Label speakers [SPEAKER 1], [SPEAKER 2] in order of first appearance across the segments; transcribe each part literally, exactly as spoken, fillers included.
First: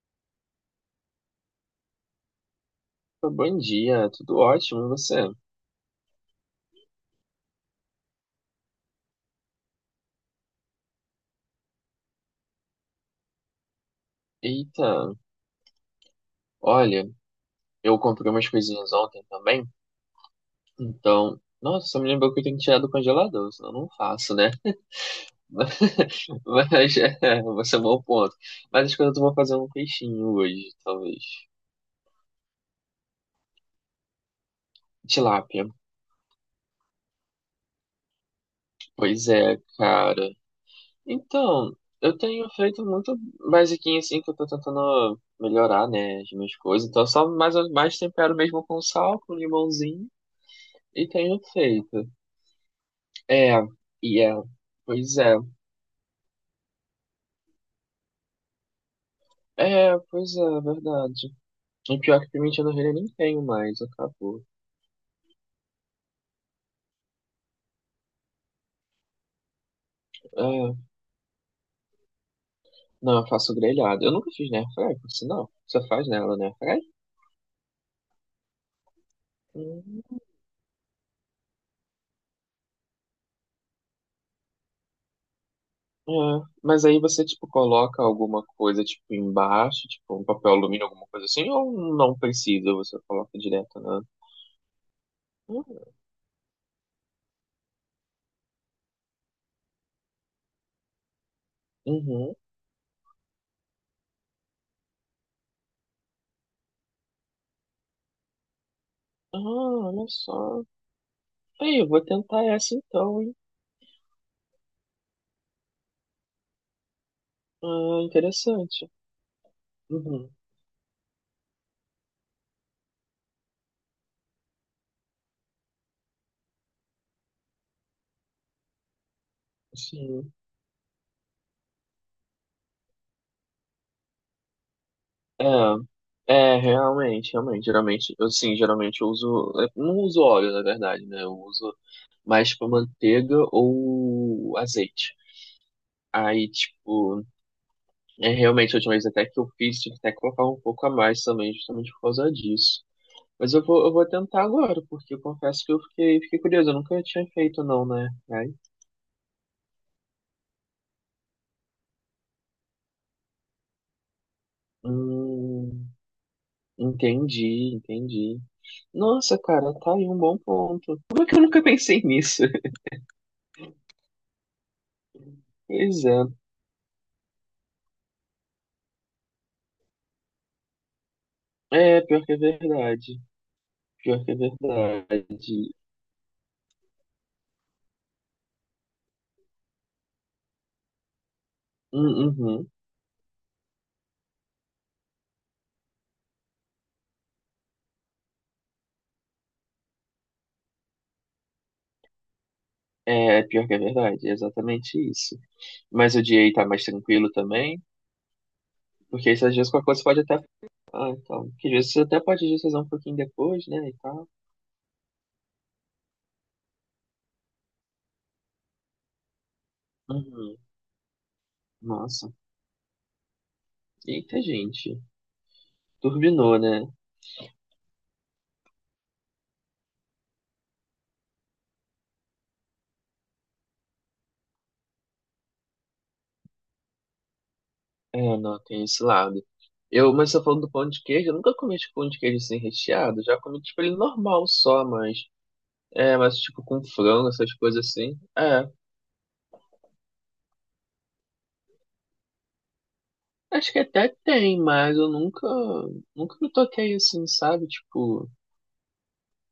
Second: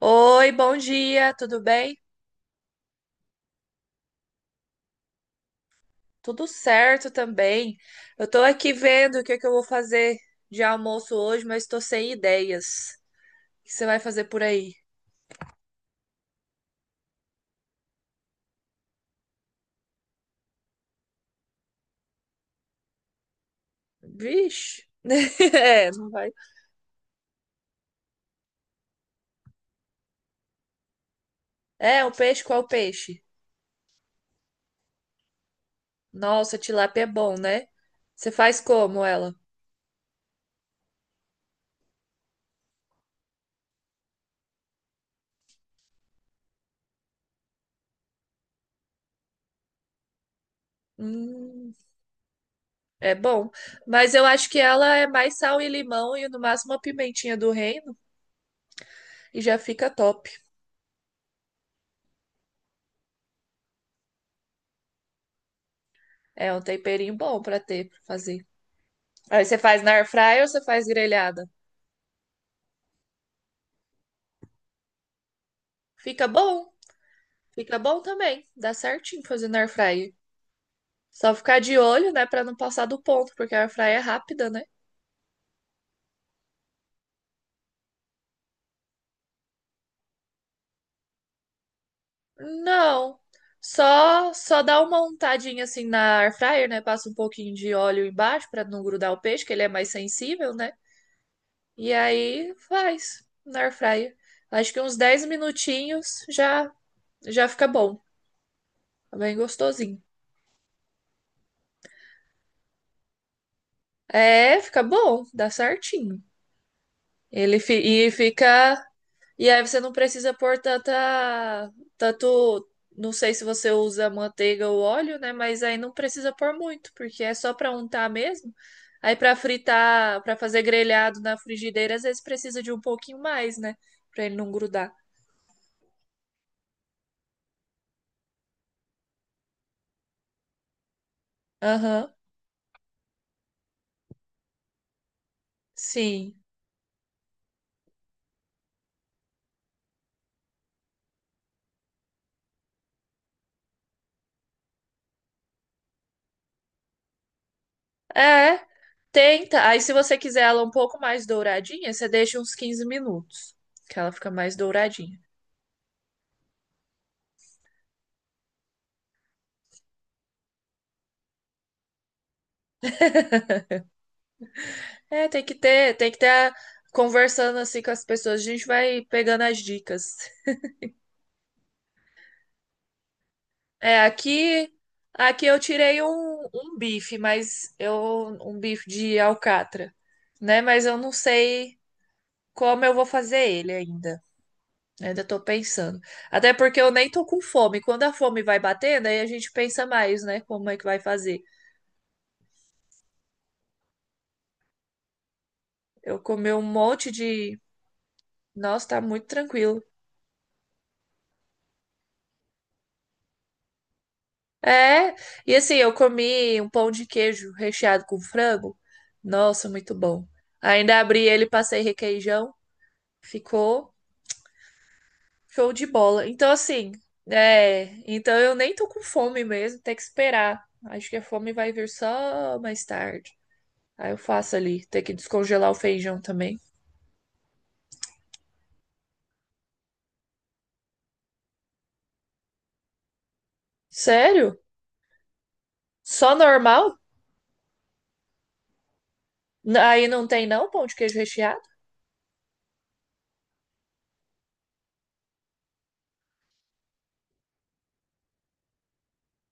[SPEAKER 1] Oi, bom dia, tudo bem?
[SPEAKER 2] Bom dia, tudo ótimo, e você?
[SPEAKER 1] Tudo certo também. Eu tô aqui vendo o que é que eu vou fazer de almoço hoje, mas tô sem ideias. O que você vai fazer por aí?
[SPEAKER 2] Eita, olha, eu comprei umas coisinhas ontem também, então, nossa, só me lembrou que eu tenho que tirar do congelador, senão eu não faço, né?
[SPEAKER 1] Vixe. É, não vai.
[SPEAKER 2] Mas, é, você é um bom ponto. Mas acho que eu vou fazer um peixinho hoje, talvez.
[SPEAKER 1] É, o peixe, qual peixe?
[SPEAKER 2] Tilápia.
[SPEAKER 1] Nossa, tilápia é bom, né? Você faz como
[SPEAKER 2] Pois
[SPEAKER 1] ela?
[SPEAKER 2] é, cara. Então, eu tenho feito muito basiquinho assim, que eu tô tentando melhorar, né, as minhas coisas, então só mais, mais tempero mesmo com sal, com limãozinho, e tenho
[SPEAKER 1] Hum,
[SPEAKER 2] feito.
[SPEAKER 1] é bom.
[SPEAKER 2] É,
[SPEAKER 1] Mas
[SPEAKER 2] e
[SPEAKER 1] eu
[SPEAKER 2] é.
[SPEAKER 1] acho que ela é
[SPEAKER 2] Pois
[SPEAKER 1] mais
[SPEAKER 2] é.
[SPEAKER 1] sal e limão e no máximo uma pimentinha do reino e já fica
[SPEAKER 2] É,
[SPEAKER 1] top.
[SPEAKER 2] pois é, verdade. E pior que pimenta do reino eu nem tenho mais, acabou.
[SPEAKER 1] É um temperinho bom pra ter, pra fazer. Aí você faz na air fryer ou você
[SPEAKER 2] É,
[SPEAKER 1] faz grelhada?
[SPEAKER 2] não, eu faço grelhado. Eu nunca fiz na airfryer, por sinal. Você faz
[SPEAKER 1] Fica
[SPEAKER 2] nela na
[SPEAKER 1] bom,
[SPEAKER 2] airfryer?
[SPEAKER 1] fica bom também. Dá certinho fazer na air fryer.
[SPEAKER 2] Hum.
[SPEAKER 1] Só ficar de olho, né, pra não passar do ponto, porque a air fryer é rápida, né?
[SPEAKER 2] É, mas aí você, tipo, coloca alguma coisa, tipo, embaixo, tipo, um papel alumínio, alguma coisa assim, ou não precisa, você
[SPEAKER 1] Não.
[SPEAKER 2] coloca direto na...
[SPEAKER 1] Só só dá uma untadinha
[SPEAKER 2] Hum.
[SPEAKER 1] assim na air fryer, né? Passa um pouquinho de óleo embaixo pra não grudar o peixe, que ele é mais sensível, né? E
[SPEAKER 2] Uhum.
[SPEAKER 1] aí faz na air fryer. Acho que uns dez minutinhos já já fica bom. Tá bem
[SPEAKER 2] Ah,
[SPEAKER 1] gostosinho.
[SPEAKER 2] olha só. Aí, eu vou tentar essa então, hein?
[SPEAKER 1] É, fica bom, dá certinho. Ele
[SPEAKER 2] Ah,
[SPEAKER 1] fi- e fica
[SPEAKER 2] interessante.
[SPEAKER 1] E aí você não
[SPEAKER 2] Uhum.
[SPEAKER 1] precisa pôr tanta, tanto, não sei se você usa manteiga ou óleo, né? Mas aí não precisa pôr muito, porque é só para untar mesmo. Aí para fritar,
[SPEAKER 2] Sim.
[SPEAKER 1] para fazer grelhado na frigideira, às vezes precisa de um pouquinho mais, né? Para ele não grudar.
[SPEAKER 2] É, é, realmente, realmente, geralmente, eu sim, geralmente eu uso, eu não uso óleo, na verdade, né, eu uso
[SPEAKER 1] Aham,
[SPEAKER 2] mais, tipo, manteiga ou azeite.
[SPEAKER 1] sim.
[SPEAKER 2] Aí, tipo, é realmente, a última vez até que eu fiz, tive até que colocar um pouco a mais também, justamente por causa disso. Mas eu vou, eu vou tentar agora, porque eu confesso que eu fiquei, fiquei curioso, eu nunca tinha feito não, né, aí,
[SPEAKER 1] É, tenta. Aí se você quiser ela um pouco mais douradinha, você deixa uns quinze minutos, que ela fica mais douradinha.
[SPEAKER 2] hum, entendi, entendi. Nossa, cara, tá aí um bom ponto. Como é que eu nunca pensei nisso?
[SPEAKER 1] É, tem que ter,
[SPEAKER 2] Pois
[SPEAKER 1] tem que
[SPEAKER 2] é.
[SPEAKER 1] ter a- conversando assim com as pessoas, a gente vai pegando as dicas.
[SPEAKER 2] É, pior que é verdade.
[SPEAKER 1] É,
[SPEAKER 2] Pior que é
[SPEAKER 1] aqui, aqui eu
[SPEAKER 2] verdade.
[SPEAKER 1] tirei um, um bife, mas eu um bife de alcatra, né? Mas eu não sei
[SPEAKER 2] Hum. Uhum.
[SPEAKER 1] como eu vou fazer ele ainda, né? Ainda tô pensando. Até porque eu nem tô com fome. Quando a fome vai batendo, aí a gente pensa mais, né? Como é que vai fazer?
[SPEAKER 2] É, pior que é verdade. É exatamente isso. Mas
[SPEAKER 1] Eu
[SPEAKER 2] o dia
[SPEAKER 1] comi
[SPEAKER 2] aí
[SPEAKER 1] um
[SPEAKER 2] tá mais
[SPEAKER 1] monte
[SPEAKER 2] tranquilo
[SPEAKER 1] de.
[SPEAKER 2] também,
[SPEAKER 1] Nossa, tá muito
[SPEAKER 2] porque isso às vezes
[SPEAKER 1] tranquilo.
[SPEAKER 2] qualquer coisa pode até. Ah, então. Que às vezes você até pode fazer um pouquinho depois, né? E tal.
[SPEAKER 1] É, e assim, eu comi um pão de queijo recheado com frango. Nossa, muito bom.
[SPEAKER 2] Uhum.
[SPEAKER 1] Ainda abri ele, passei
[SPEAKER 2] Nossa.
[SPEAKER 1] requeijão. Ficou.
[SPEAKER 2] Eita, gente.
[SPEAKER 1] Show de bola. Então,
[SPEAKER 2] Turbinou, né?
[SPEAKER 1] assim, é, então eu nem tô com fome mesmo, tem que esperar. Acho que a fome vai vir só mais tarde. Aí eu faço ali, tem que descongelar o feijão também.
[SPEAKER 2] É, não, tem esse lado. Eu, mas você tá falando do pão de queijo, eu nunca comi tipo, pão de queijo sem recheado. Já comi tipo ele normal
[SPEAKER 1] Sério?
[SPEAKER 2] só, mas. É,
[SPEAKER 1] Só
[SPEAKER 2] mas tipo com
[SPEAKER 1] normal?
[SPEAKER 2] frango, essas coisas assim. É.
[SPEAKER 1] N- Aí não tem não pão de queijo recheado?
[SPEAKER 2] Acho que até tem, mas eu nunca, nunca me toquei assim, sabe? Tipo,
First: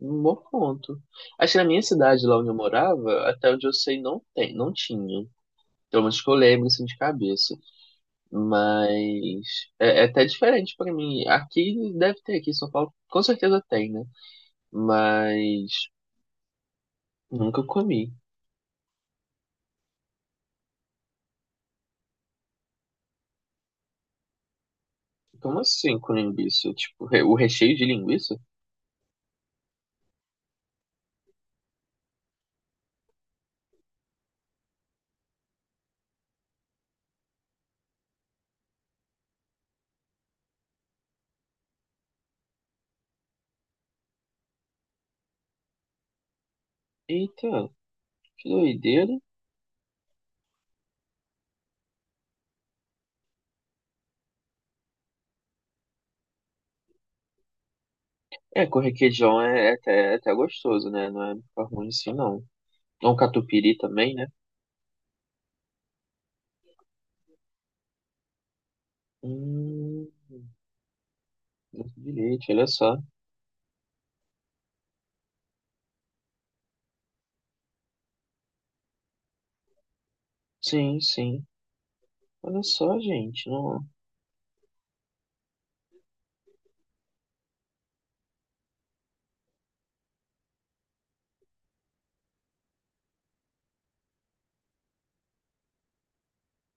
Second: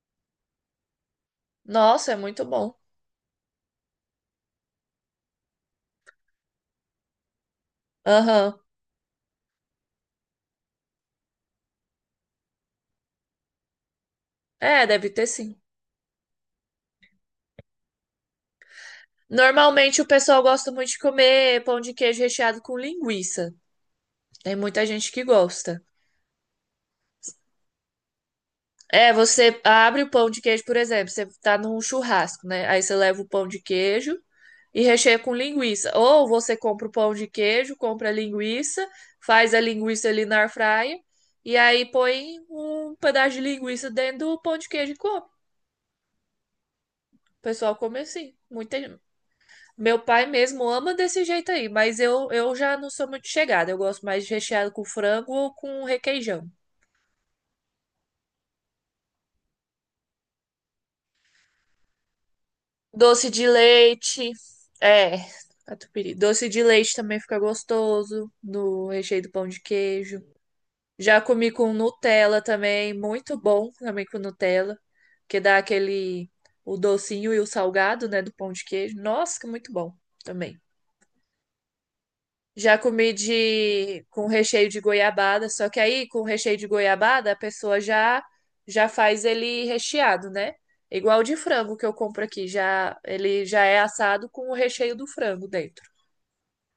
[SPEAKER 2] num bom ponto. Acho que na minha
[SPEAKER 1] Nossa, é
[SPEAKER 2] cidade, lá
[SPEAKER 1] muito
[SPEAKER 2] onde eu
[SPEAKER 1] bom.
[SPEAKER 2] morava, até onde eu sei, não tem, não tinha. Pelo menos que eu lembro, assim, de cabeça.
[SPEAKER 1] Aham.
[SPEAKER 2] Mas é, é até diferente pra mim. Aqui deve ter, aqui em São Paulo, com certeza tem, né?
[SPEAKER 1] É, deve ter sim.
[SPEAKER 2] Mas nunca comi.
[SPEAKER 1] Normalmente o pessoal gosta muito de comer pão de queijo recheado com linguiça. Tem muita gente que
[SPEAKER 2] Como
[SPEAKER 1] gosta.
[SPEAKER 2] assim com linguiça? Tipo, re- o recheio de linguiça?
[SPEAKER 1] É, você abre o pão de queijo, por exemplo, você tá num churrasco, né? Aí você leva o pão de queijo e recheia com linguiça. Ou você compra o pão de queijo, compra a linguiça, faz a linguiça ali na airfryer e aí põe um pedaço de linguiça dentro do pão de queijo e come. O
[SPEAKER 2] Eita,
[SPEAKER 1] pessoal come assim.
[SPEAKER 2] que
[SPEAKER 1] Muita...
[SPEAKER 2] doideira.
[SPEAKER 1] Meu pai mesmo ama desse jeito aí, mas eu, eu já não sou muito chegada. Eu gosto mais de recheado com frango ou com requeijão.
[SPEAKER 2] É, com requeijão é, é até, é até gostoso, né? Não é ficar ruim assim, não. É um
[SPEAKER 1] Doce de
[SPEAKER 2] catupiry também, né?
[SPEAKER 1] leite. É, catupiry. Doce de leite também fica gostoso no recheio do pão de
[SPEAKER 2] Hum,
[SPEAKER 1] queijo. Já comi com
[SPEAKER 2] doce de
[SPEAKER 1] Nutella
[SPEAKER 2] leite, olha
[SPEAKER 1] também,
[SPEAKER 2] só.
[SPEAKER 1] muito bom também com Nutella, que dá aquele o docinho e o salgado, né, do pão de queijo. Nossa, que muito bom também.
[SPEAKER 2] Sim, sim. Olha
[SPEAKER 1] Já
[SPEAKER 2] só,
[SPEAKER 1] comi
[SPEAKER 2] gente. Não...
[SPEAKER 1] de com recheio de goiabada, só que aí com recheio de goiabada a pessoa já já faz ele recheado, né? Igual o de frango que eu compro aqui, já ele já é assado com o recheio do frango dentro,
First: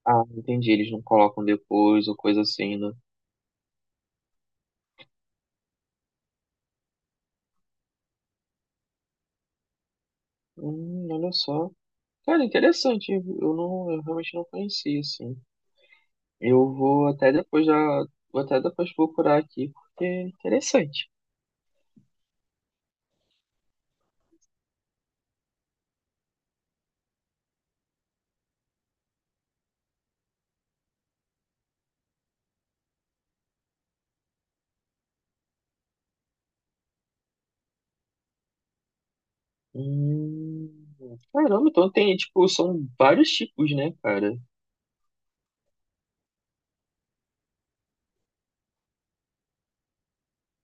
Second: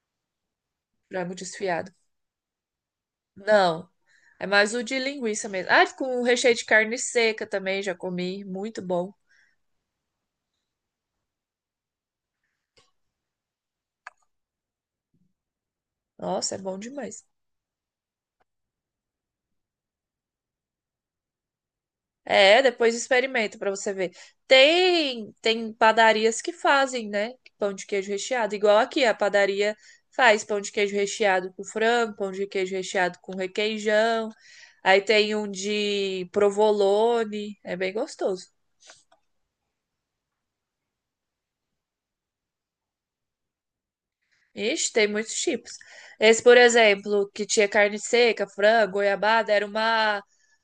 [SPEAKER 2] Ah, entendi. Eles não
[SPEAKER 1] frango
[SPEAKER 2] colocam
[SPEAKER 1] desfiado.
[SPEAKER 2] depois ou coisa assim, né?
[SPEAKER 1] Não, é mais o de linguiça mesmo. Ah, com recheio de carne seca também já comi, muito bom.
[SPEAKER 2] Hum, olha só. Cara, interessante. Eu não, eu realmente não conhecia, assim.
[SPEAKER 1] Nossa, é
[SPEAKER 2] Eu
[SPEAKER 1] bom
[SPEAKER 2] vou
[SPEAKER 1] demais.
[SPEAKER 2] até depois já, vou até depois procurar aqui, porque é interessante.
[SPEAKER 1] É, depois experimenta pra você ver. Tem tem padarias que fazem, né? Pão de queijo recheado, igual aqui a padaria faz pão de queijo recheado com frango, pão de queijo recheado com requeijão. Aí tem um de provolone, é bem gostoso.
[SPEAKER 2] Hum, caramba, então tem, tipo, são vários tipos, né, cara?
[SPEAKER 1] Ixi, tem muitos tipos. Esse, por exemplo, que tinha carne seca, frango, goiabada, era uma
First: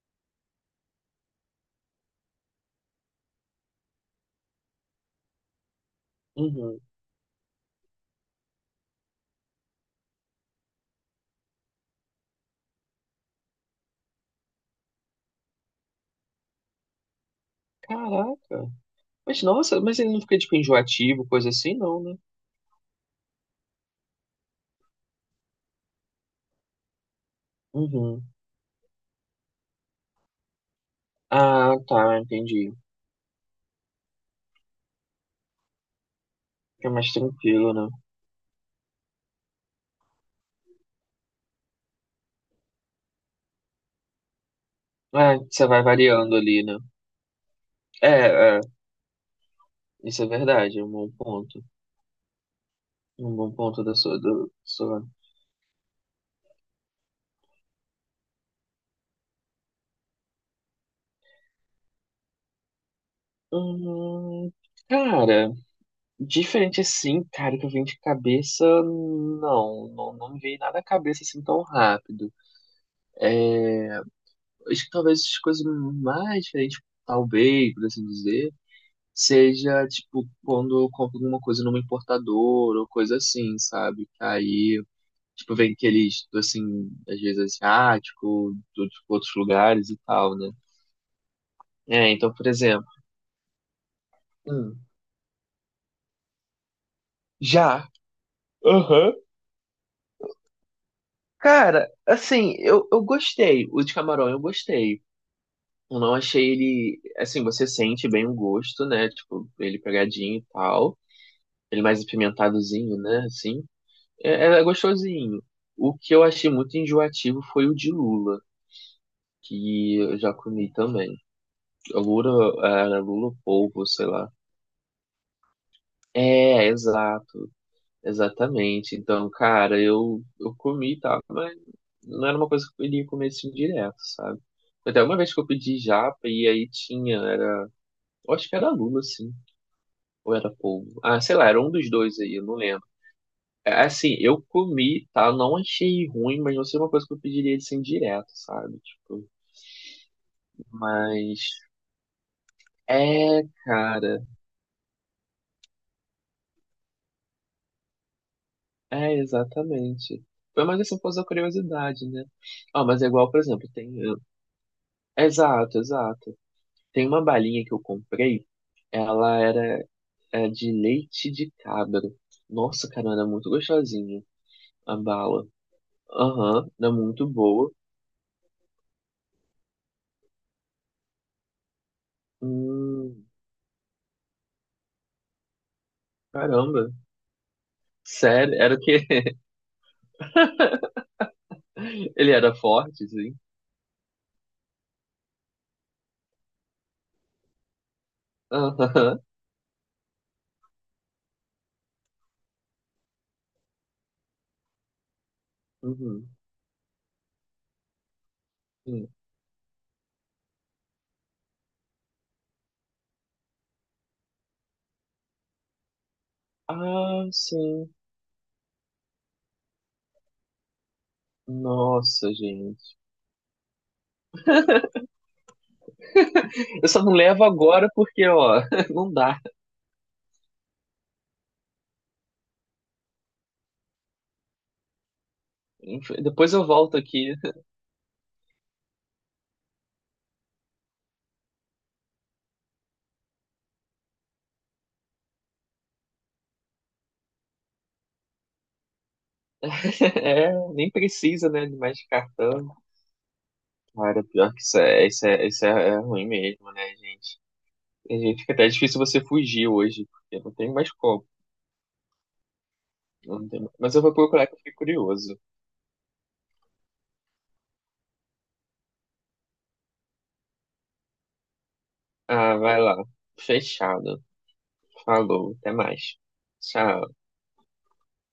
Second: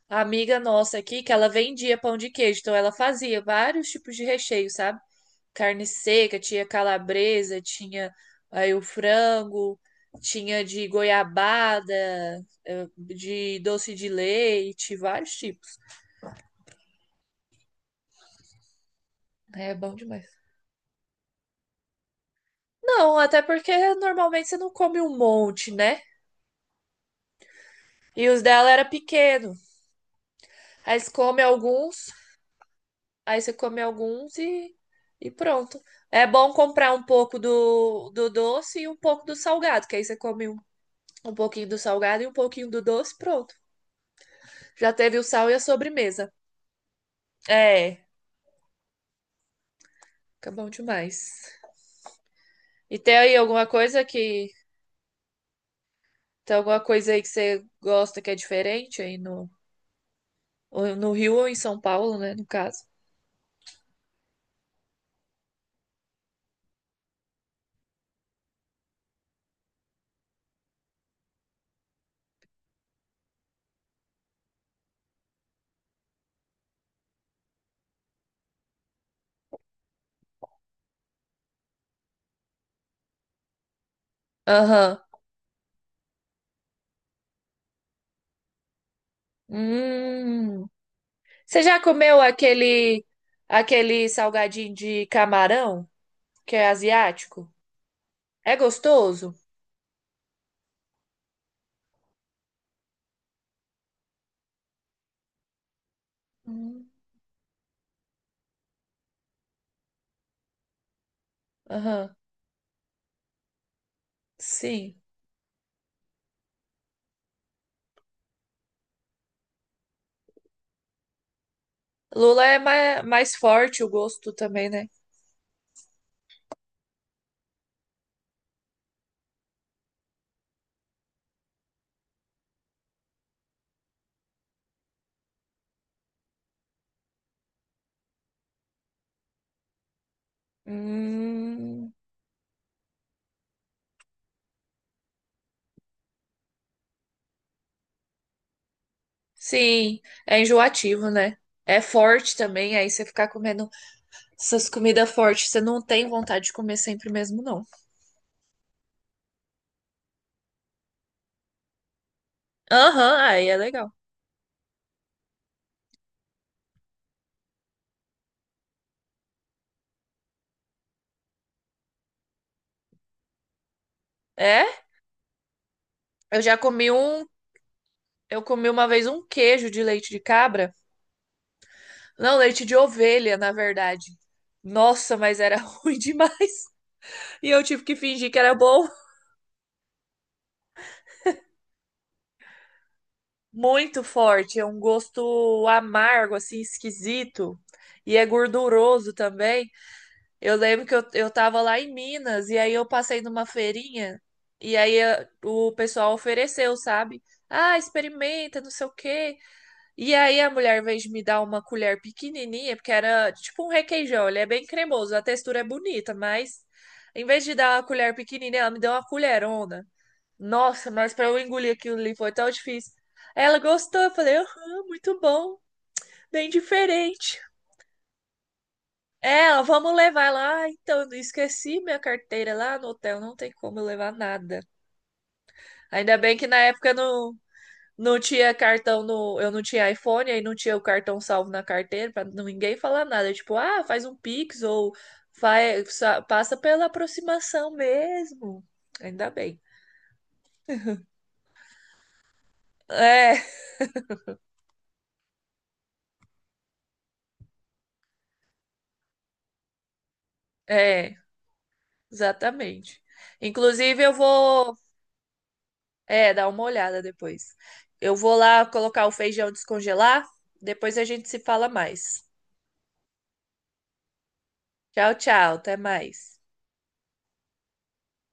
[SPEAKER 1] amiga nossa aqui que ela vendia pão de queijo, então ela fazia vários tipos de recheio, sabe? Carne seca, tinha
[SPEAKER 2] Uhum.
[SPEAKER 1] calabresa, tinha aí o frango, tinha de goiabada, eh, de doce de leite, vários tipos.
[SPEAKER 2] Caraca. Mas
[SPEAKER 1] É
[SPEAKER 2] nossa,
[SPEAKER 1] bom
[SPEAKER 2] mas ele não
[SPEAKER 1] demais.
[SPEAKER 2] fica tipo enjoativo, coisa assim, não, né?
[SPEAKER 1] Não, até porque normalmente você não come um monte, né?
[SPEAKER 2] Uhum.
[SPEAKER 1] E os dela era pequeno. Aí você come
[SPEAKER 2] Ah,
[SPEAKER 1] alguns,
[SPEAKER 2] tá, entendi.
[SPEAKER 1] aí você come alguns e, e pronto. É bom
[SPEAKER 2] Fica
[SPEAKER 1] comprar um
[SPEAKER 2] mais
[SPEAKER 1] pouco
[SPEAKER 2] tranquilo, né?
[SPEAKER 1] do, do doce e um pouco do salgado, que aí você come um, um pouquinho do salgado e um pouquinho do doce, pronto. Já teve o
[SPEAKER 2] É,
[SPEAKER 1] sal e a
[SPEAKER 2] você vai
[SPEAKER 1] sobremesa.
[SPEAKER 2] variando ali, né?
[SPEAKER 1] É,
[SPEAKER 2] É, é, isso é
[SPEAKER 1] fica bom
[SPEAKER 2] verdade, é um bom
[SPEAKER 1] demais.
[SPEAKER 2] ponto.
[SPEAKER 1] E tem aí
[SPEAKER 2] Um bom
[SPEAKER 1] alguma
[SPEAKER 2] ponto da
[SPEAKER 1] coisa
[SPEAKER 2] sua,
[SPEAKER 1] que.
[SPEAKER 2] do, sua.
[SPEAKER 1] Tem alguma coisa aí que você gosta que é diferente aí no, ou no Rio ou em São Paulo, né? No caso.
[SPEAKER 2] Hum, cara, diferente assim, cara, que eu vim de cabeça, não, não, não me veio nada à cabeça assim tão rápido. Acho que talvez as coisas mais diferentes, talvez, por assim dizer, seja, tipo, quando eu compro alguma coisa numa importadora ou coisa assim, sabe? Aí,
[SPEAKER 1] Aham.
[SPEAKER 2] tipo, vem aqueles, assim, às vezes asiático, de outros lugares e tal, né?
[SPEAKER 1] Hum. Você já
[SPEAKER 2] É,
[SPEAKER 1] comeu
[SPEAKER 2] então, por exemplo,
[SPEAKER 1] aquele aquele salgadinho
[SPEAKER 2] hum,
[SPEAKER 1] de camarão, que é asiático?
[SPEAKER 2] já.
[SPEAKER 1] É
[SPEAKER 2] Aham.
[SPEAKER 1] gostoso?
[SPEAKER 2] Cara, assim, eu, eu gostei. O de camarão eu gostei. Eu não achei
[SPEAKER 1] Hum.
[SPEAKER 2] ele. Assim, você sente bem o gosto, né? Tipo, ele pegadinho e tal. Ele mais
[SPEAKER 1] Aham.
[SPEAKER 2] apimentadozinho, né? Assim. É, é é
[SPEAKER 1] Sim.
[SPEAKER 2] gostosinho. O que eu achei muito enjoativo foi o de Lula, que eu já comi também.
[SPEAKER 1] Lula
[SPEAKER 2] Lula,
[SPEAKER 1] é
[SPEAKER 2] é, era
[SPEAKER 1] mais,
[SPEAKER 2] Lula
[SPEAKER 1] mais forte
[SPEAKER 2] polvo,
[SPEAKER 1] o
[SPEAKER 2] sei lá.
[SPEAKER 1] gosto também, né?
[SPEAKER 2] É, exato. Exatamente. Então, cara, eu, eu comi tá, mas não era uma coisa que eu iria comer assim direto, sabe? Até uma vez que eu pedi japa e aí tinha, era. Eu acho que era Lula, sim. Ou era polvo. Ah, sei lá, era um dos
[SPEAKER 1] Hum.
[SPEAKER 2] dois aí, eu não lembro. É, é assim, eu comi, tá? Eu não achei ruim, mas não sei uma coisa que eu pediria de sem direto, sabe? Tipo,
[SPEAKER 1] Sim, é enjoativo, né?
[SPEAKER 2] mas.
[SPEAKER 1] É forte também, aí você ficar
[SPEAKER 2] É,
[SPEAKER 1] comendo
[SPEAKER 2] cara.
[SPEAKER 1] essas comidas fortes, você não tem vontade de comer sempre mesmo, não.
[SPEAKER 2] É, exatamente. Foi mais assim por causa da curiosidade, né? Ah, mas é
[SPEAKER 1] Aham,
[SPEAKER 2] igual, por
[SPEAKER 1] aí é
[SPEAKER 2] exemplo, tem.
[SPEAKER 1] legal.
[SPEAKER 2] Exato, exato. Tem uma balinha que eu comprei, ela era é, de leite de cabra. Nossa, cara, era muito gostosinha
[SPEAKER 1] É?
[SPEAKER 2] a bala.
[SPEAKER 1] Eu já
[SPEAKER 2] Aham,
[SPEAKER 1] comi
[SPEAKER 2] era
[SPEAKER 1] um,
[SPEAKER 2] muito boa.
[SPEAKER 1] eu comi uma vez um queijo de leite de cabra. Não, leite de
[SPEAKER 2] Hum,
[SPEAKER 1] ovelha, na verdade. Nossa, mas era ruim demais.
[SPEAKER 2] caramba.
[SPEAKER 1] E eu tive que fingir que era
[SPEAKER 2] Sério, era o
[SPEAKER 1] bom.
[SPEAKER 2] que ele era forte, sim.
[SPEAKER 1] Muito forte, é um gosto amargo, assim, esquisito. E é gorduroso
[SPEAKER 2] Aham.
[SPEAKER 1] também. Eu lembro que eu, eu tava lá em Minas e aí eu passei numa feirinha e aí eh, o pessoal
[SPEAKER 2] Uhum.
[SPEAKER 1] ofereceu, sabe? Ah, experimenta, não sei o
[SPEAKER 2] Sim.
[SPEAKER 1] quê. E aí a mulher, em vez de me dar uma colher pequenininha, porque era tipo um requeijão, ele é bem cremoso, a textura é bonita, mas em
[SPEAKER 2] Ah,
[SPEAKER 1] vez de dar uma
[SPEAKER 2] sim.
[SPEAKER 1] colher pequenininha, ela me deu uma colherona. Nossa, mas pra eu engolir aquilo ali
[SPEAKER 2] Nossa,
[SPEAKER 1] foi tão difícil.
[SPEAKER 2] gente.
[SPEAKER 1] Ela gostou, eu falei, aham, muito bom, bem
[SPEAKER 2] Eu só não
[SPEAKER 1] diferente.
[SPEAKER 2] levo agora porque, ó, não dá.
[SPEAKER 1] É, ó, vamos levar lá. Ah, então, eu esqueci minha carteira lá no hotel, não tem como eu levar nada. Ainda bem que
[SPEAKER 2] Depois
[SPEAKER 1] na
[SPEAKER 2] eu
[SPEAKER 1] época
[SPEAKER 2] volto
[SPEAKER 1] não,
[SPEAKER 2] aqui.
[SPEAKER 1] não tinha cartão no, eu não tinha iPhone, aí não tinha o cartão salvo na carteira para ninguém falar nada, tipo, ah, faz um Pix ou faz, passa pela aproximação mesmo. Ainda bem.
[SPEAKER 2] É, nem precisa, né, de mais cartão.
[SPEAKER 1] É,
[SPEAKER 2] Cara, pior que isso é, isso é, isso é é ruim mesmo, né, gente? A gente fica até é difícil você fugir hoje, porque não tem mais
[SPEAKER 1] é,
[SPEAKER 2] como.
[SPEAKER 1] exatamente.
[SPEAKER 2] Não tem... mais. Mas eu
[SPEAKER 1] Inclusive
[SPEAKER 2] vou
[SPEAKER 1] eu
[SPEAKER 2] procurar que eu fiquei
[SPEAKER 1] vou,
[SPEAKER 2] curioso.
[SPEAKER 1] é, dar uma olhada depois. Eu vou lá colocar o feijão descongelar, depois a gente se fala mais.
[SPEAKER 2] Ah, vai lá. Fechado.
[SPEAKER 1] Tchau, tchau.
[SPEAKER 2] Falou, até
[SPEAKER 1] Até
[SPEAKER 2] mais.
[SPEAKER 1] mais.
[SPEAKER 2] Tchau.